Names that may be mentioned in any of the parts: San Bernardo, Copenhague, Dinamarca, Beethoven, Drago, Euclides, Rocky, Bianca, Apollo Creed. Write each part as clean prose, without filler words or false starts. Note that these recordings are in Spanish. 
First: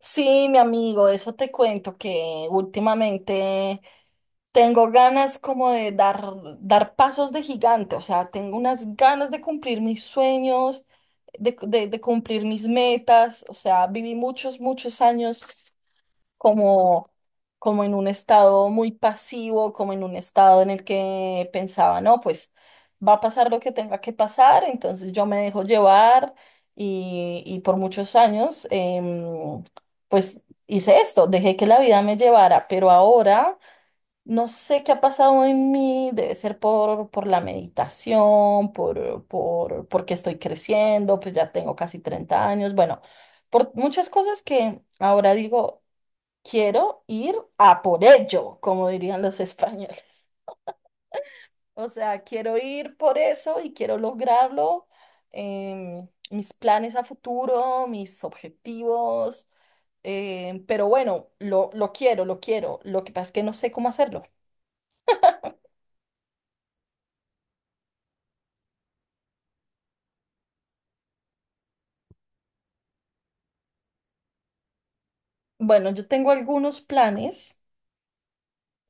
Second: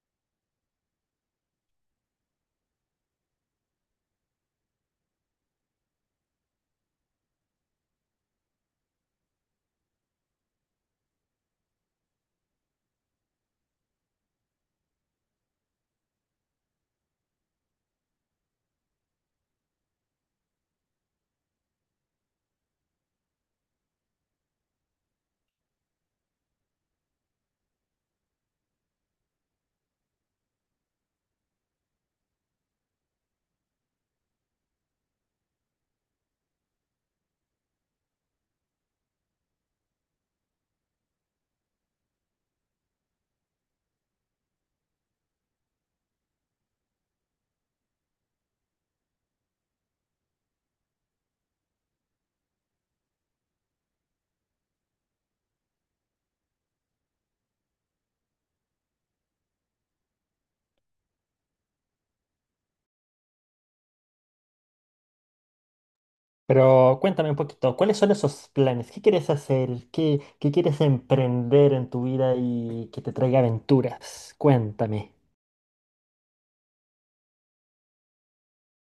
Sí, mi amigo, eso te cuento que últimamente tengo ganas como de dar, dar pasos de gigante. O sea, tengo unas ganas de cumplir mis sueños, de cumplir mis metas. O sea, viví muchos, muchos años como, como en un estado muy pasivo, como en un estado en el que pensaba, no, pues va a pasar lo que tenga que pasar, entonces yo me dejo llevar y por muchos años, pues hice esto, dejé que la vida me llevara. Pero ahora no sé qué ha pasado en mí, debe ser por la meditación, porque estoy creciendo, pues ya tengo casi 30 años, bueno, por muchas cosas que ahora digo: quiero ir a por ello, como dirían los españoles. O sea, quiero ir por eso y quiero lograrlo. Mis planes a futuro, mis objetivos. Pero bueno, lo quiero, lo quiero. Lo que pasa es que no sé cómo hacerlo. Pero cuéntame un poquito, ¿cuáles son esos planes? ¿Qué quieres hacer? ¿Qué quieres emprender en tu vida y que te traiga aventuras? Cuéntame. Bueno, yo tengo algunos planes.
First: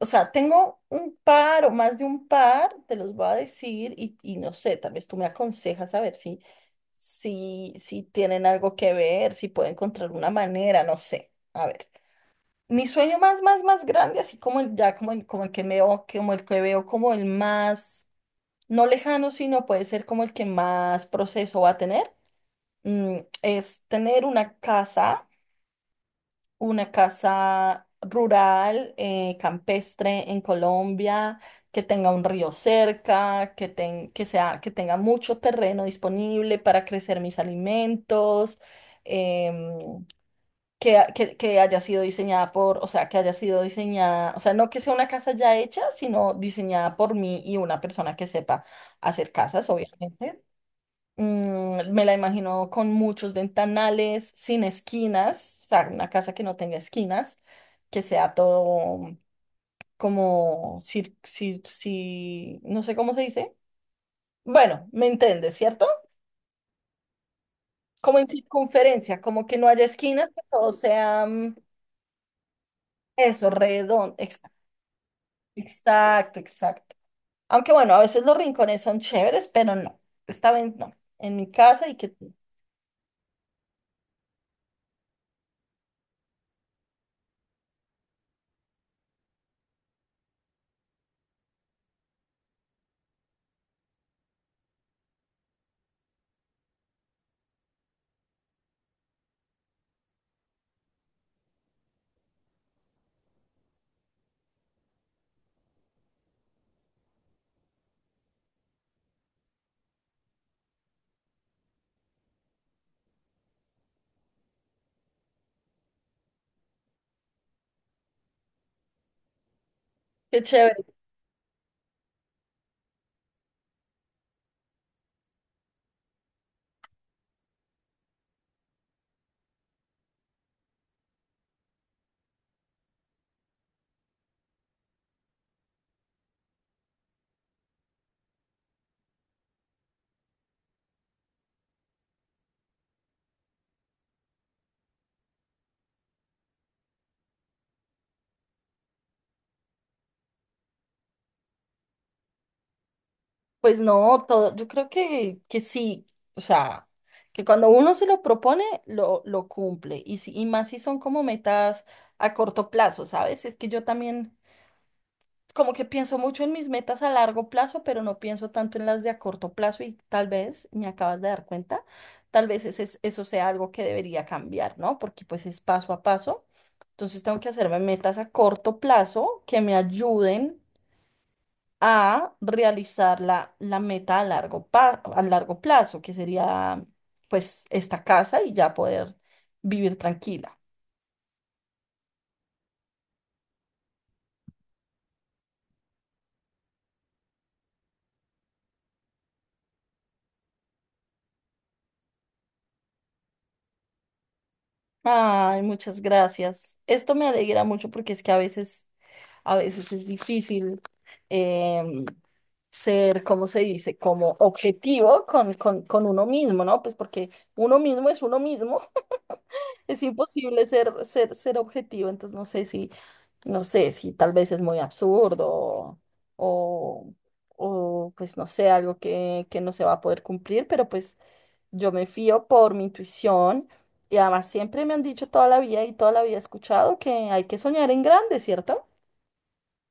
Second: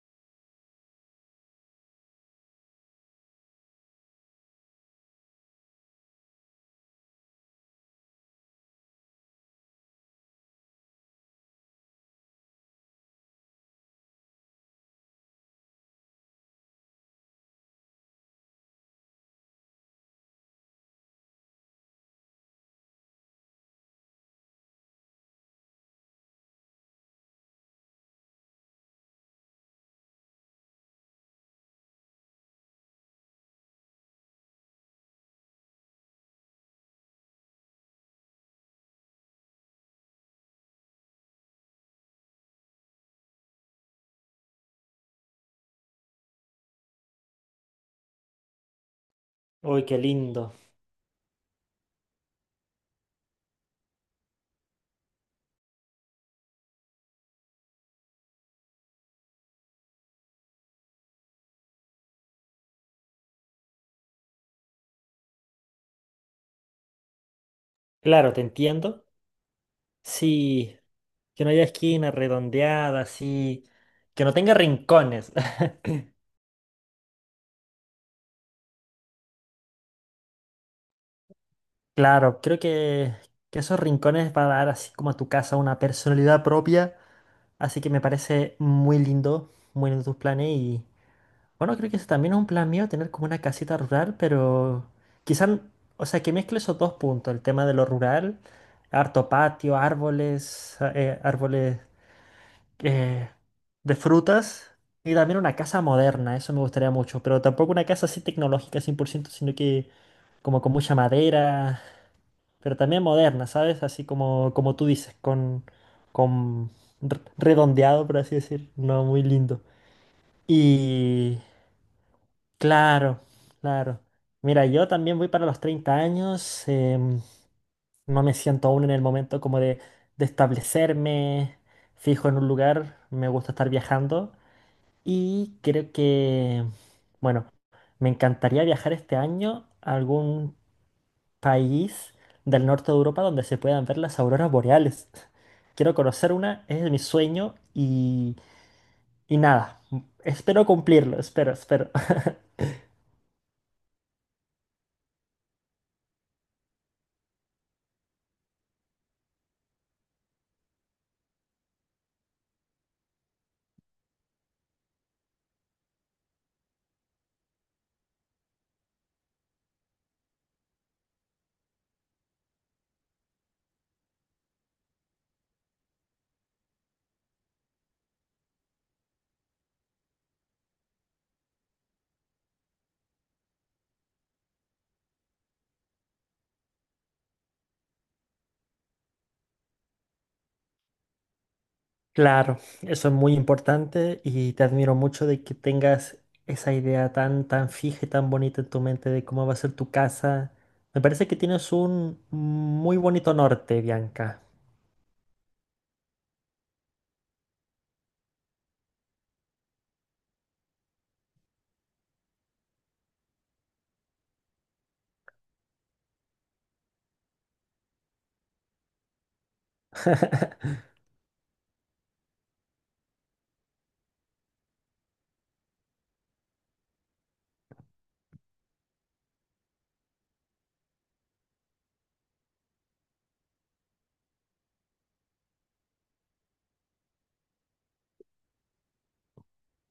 O sea, tengo un par o más de un par, te los voy a decir y no sé, tal vez tú me aconsejas a ver si, si tienen algo que ver, si puedo encontrar una manera, no sé. A ver, mi sueño más, más, más grande, así como el ya, como el que veo, como el que veo, como el más, no lejano, sino puede ser como el que más proceso va a tener, mm, es tener una casa, una casa rural, campestre en Colombia, que tenga un río cerca, que sea, que tenga mucho terreno disponible para crecer mis alimentos. em, que que- haya sido diseñada por, o sea, que haya sido diseñada, o sea, no que sea una casa ya hecha, sino diseñada por mí y una persona que sepa hacer casas, Uy, qué obviamente. lindo. Mm, me la imagino con muchos ventanales, sin esquinas. O sea, una casa que no tenga esquinas, que sea todo como, no sé cómo se dice. Bueno, me entiendes, ¿cierto? Como en Claro, te entiendo. circunferencia, como que no haya esquinas, que todo Sí, sea que no mm, haya esquina redondeada, eso, así, redondo. que no tenga Exacto, rincones. exacto, exacto. Aunque bueno, a veces los rincones son chéveres, pero no, esta vez no. En mi casa y que qué Claro, creo que esos rincones va a dar así como a tu casa una personalidad propia. Así que me parece muy lindo tus planes. Bueno, creo que ese también es un plan mío, tener como una casita rural, pero quizás, o sea, que mezcle esos dos puntos, el tema de lo rural, harto patio, árboles, eh, de frutas, y también una casa moderna, eso me gustaría mucho, pero tampoco una casa así tecnológica 100%, sino que como con mucha madera, pero también moderna, ¿sabes? Así como, tú dices, con redondeado, por así decir, no muy lindo. qué chévere. Y... Claro, claro. Mira, yo también voy para los 30 años. No me siento aún en el momento como de establecerme fijo en un lugar. Me gusta estar viajando. Y creo que, bueno, me encantaría viajar este año a algún país del norte de Europa donde se puedan ver las auroras boreales. Quiero conocer una, es mi sueño y nada. Espero cumplirlo, espero, espero. Pues no, todo, yo creo que sí. O sea, que cuando uno se lo propone, lo cumple, y, si, y más si son como metas a corto plazo, ¿sabes? Es que yo también como que pienso mucho en mis metas a largo plazo, pero no pienso tanto en las de a corto plazo y tal vez, me acabas de dar cuenta, tal vez ese es- eso sea algo que debería cambiar, ¿no? Porque pues es paso a paso, entonces tengo que hacerme metas a corto plazo que me ayuden a realizar la meta a largo, a largo plazo, que sería pues esta casa y ya poder vivir tranquila. Claro, eso es muy importante y te admiro mucho de que tengas esa idea tan, tan fija y tan bonita en tu mente de cómo va a ser tu casa. Me parece que tienes un muy bonito norte, Bianca. Ay, muchas gracias. Esto me alegra mucho porque es que a veces es difícil em, ser, ¿cómo se dice? Como objetivo con uno mismo, ¿no? Pues porque uno mismo es uno mismo. Es imposible ser, ser, ser objetivo. Entonces no sé si tal vez es muy absurdo o, o pues no sé, que no se va a poder cumplir, pero pues yo me fío por mi intuición y además siempre me han dicho toda la vida y toda la vida he escuchado que hay que soñar en grande, ¿cierto?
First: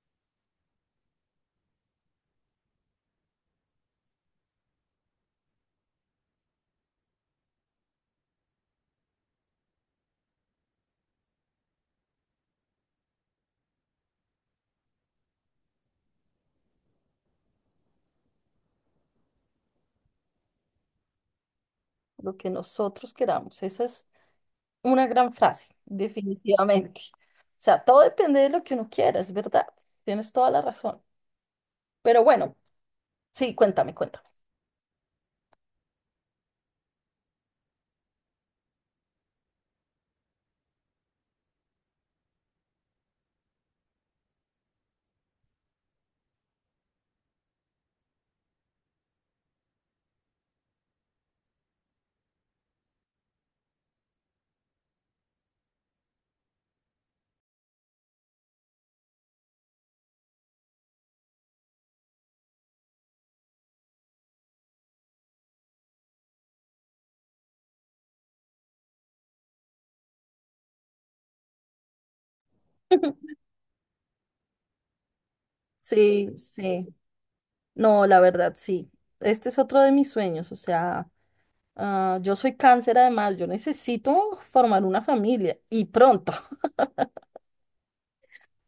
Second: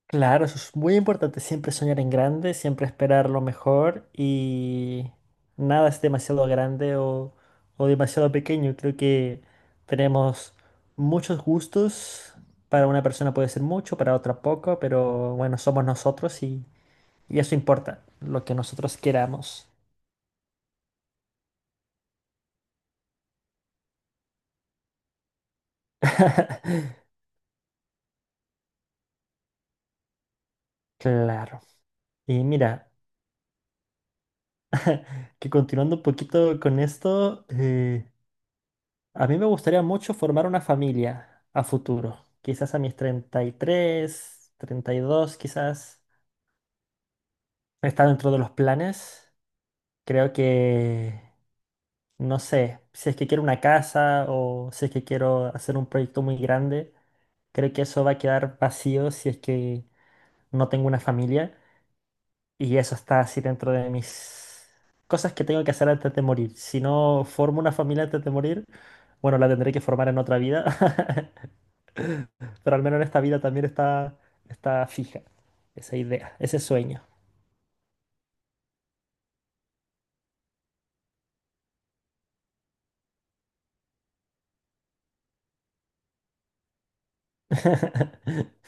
Claro, eso es muy importante, siempre soñar en grande, siempre esperar lo mejor y nada es demasiado grande o demasiado pequeño. Creo que tenemos muchos gustos, para una persona puede ser mucho, para otra poco, pero bueno, somos nosotros. Y eso importa, lo que nosotros queramos. Lo que nosotros queramos. Esa es una gran frase, definitivamente. O sea, todo depende de lo que uno quiera, es verdad. Tienes toda la razón. Claro. Pero Y bueno, mira, sí, cuéntame, cuéntame. que continuando un poquito con esto, a mí me gustaría mucho formar una familia a futuro. Quizás a mis 30 33, 32, quizás. Está dentro de los planes. Creo que, no sé, si es que quiero una casa o si es que quiero hacer un proyecto muy grande, creo que eso va a quedar vacío si es que no tengo una familia. Y eso está así dentro de mis cosas que tengo que hacer antes de morir. Si no formo una familia antes de morir, bueno, la tendré que formar en otra vida, pero al menos en esta vida también está, fija esa Sí, idea, ese sí. sueño. No, la verdad, sí. Este es otro de mis sueños. O sea, ah, yo soy cáncer además, yo necesito formar una familia y pronto.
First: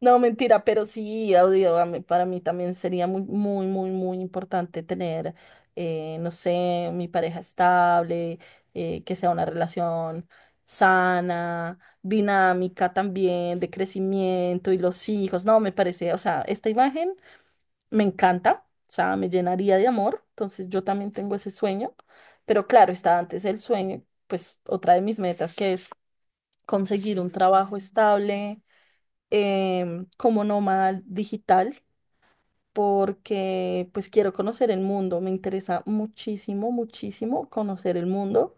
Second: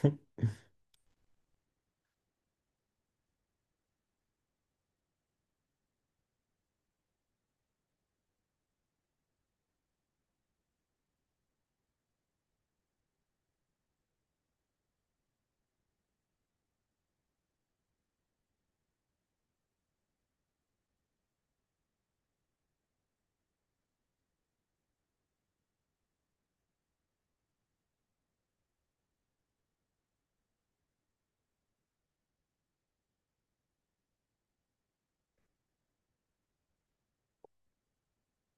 No, mentira, pero sí, audio, para mí también sería muy, muy, muy, muy importante tener, no sé, mi pareja estable, que sea una relación sana, dinámica también, de crecimiento y los hijos. No, me parece, o sea, esta imagen me encanta. O sea, me llenaría de amor, entonces yo también tengo ese sueño, pero claro, está antes el sueño, pues otra de mis metas que es conseguir un trabajo estable como nómada digital, porque pues quiero conocer el mundo, me interesa muchísimo, muchísimo conocer el mundo,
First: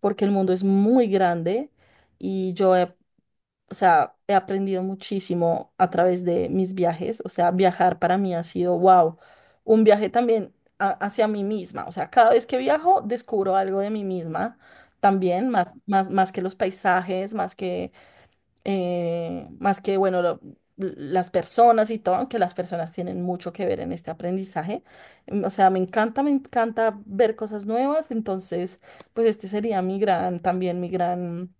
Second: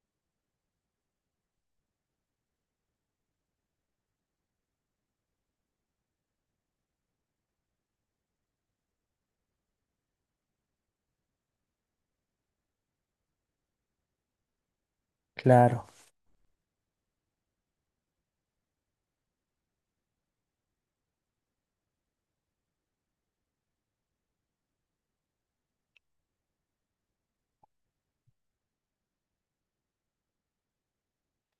porque el mundo es muy grande y yo he o sea, he aprendido muchísimo a través de mis viajes. O sea, viajar para mí ha sido, wow, un viaje también hacia mí misma. O sea, cada vez que viajo descubro algo de mí misma también, más, Claro, más, más que los paisajes, más que, las personas y todo, aunque las personas tienen mucho que ver en este aprendizaje. O sea, me encanta ver cosas nuevas. Entonces, pues este sería mi gran, también mi gran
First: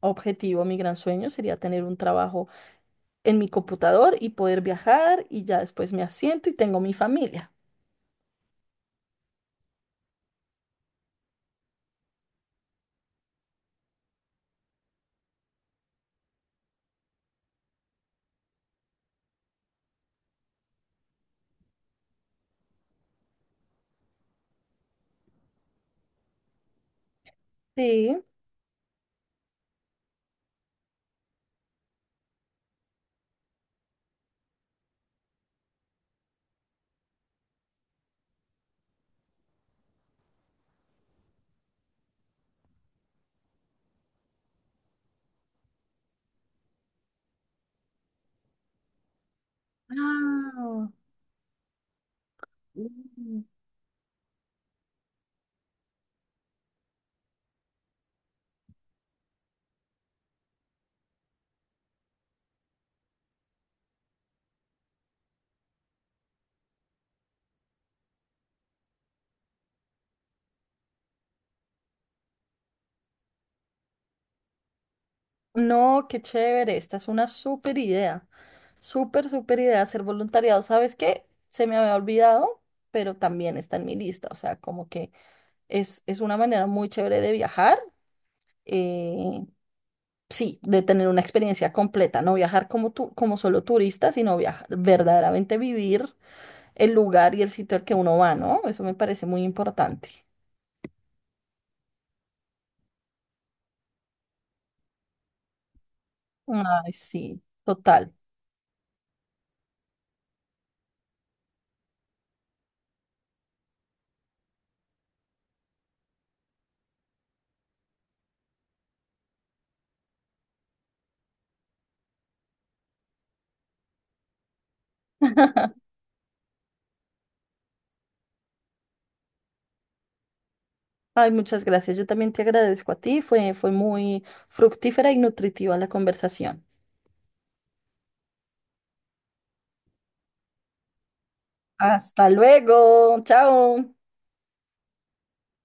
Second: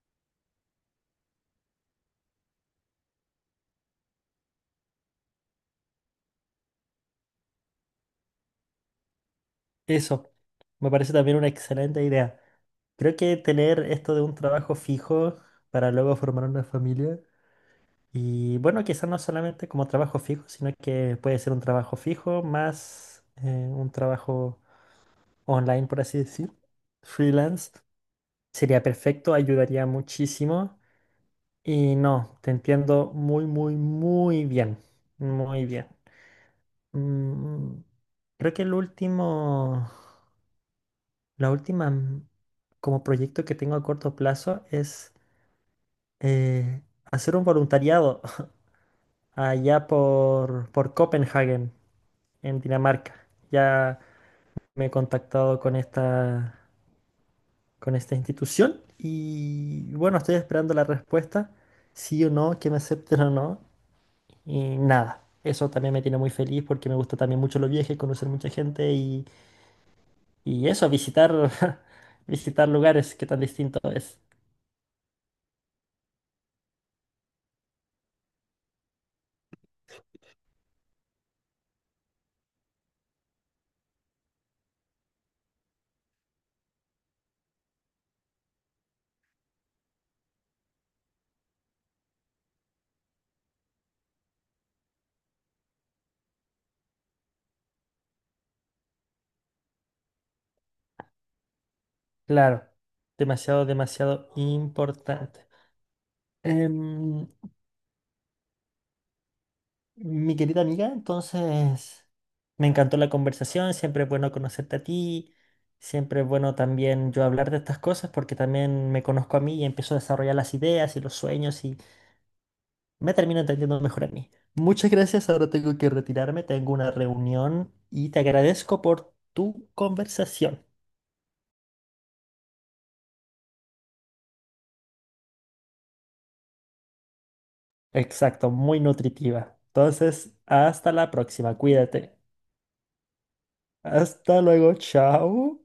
objetivo, mi gran sueño sería tener un trabajo en mi computador y poder viajar y ya después me asiento y tengo mi familia. eso me parece también una excelente idea. Creo que tener esto de un trabajo fijo para luego formar una familia. Y bueno, quizás no solamente como trabajo fijo, sino que puede ser un trabajo fijo más un trabajo online, por así decir. Freelance Sí, sería perfecto, ayudaría muchísimo. Y no, te entiendo muy, muy, muy bien. Muy bien. Mm, creo que el último, la última mm, como proyecto que tengo a corto plazo es eh, hacer un voluntariado allá por, Copenhague en Dinamarca. Ya me he contactado con esta institución y bueno, estoy esperando la respuesta, sí o no, que me acepten o no, y nada. Eso también me tiene muy feliz porque me gusta también mucho los viajes, conocer mucha gente y eso, visitar, visitar lugares, que tan distinto es. no, qué chévere, esta es una súper idea, súper, súper idea hacer voluntariado. ¿Sabes qué? Se me había olvidado, pero también está en mi lista. O sea, como que es una manera muy chévere de viajar. eh, Sí, de tener una experiencia completa, no viajar como tú, como solo turista, sino viajar, verdaderamente vivir el lugar y el sitio al que uno va, ¿no? Eso me parece muy importante. Claro, demasiado, demasiado importante. Ay, Em, sí, total. Mi querida amiga, entonces me encantó la conversación, siempre es bueno conocerte a ti, siempre es bueno también yo hablar de estas cosas porque también me conozco a mí y empiezo a desarrollar las ideas y los sueños y me termino entendiendo mejor a mí. Muchas gracias, ahora tengo que retirarme, tengo una reunión y te agradezco por tu conversación. Ay, muchas gracias. Yo también te agradezco a ti. Fue, fue muy fructífera y nutritiva la conversación. Exacto, muy nutritiva. Entonces, hasta la próxima, cuídate. Hasta luego. Chao. Hasta luego, chao.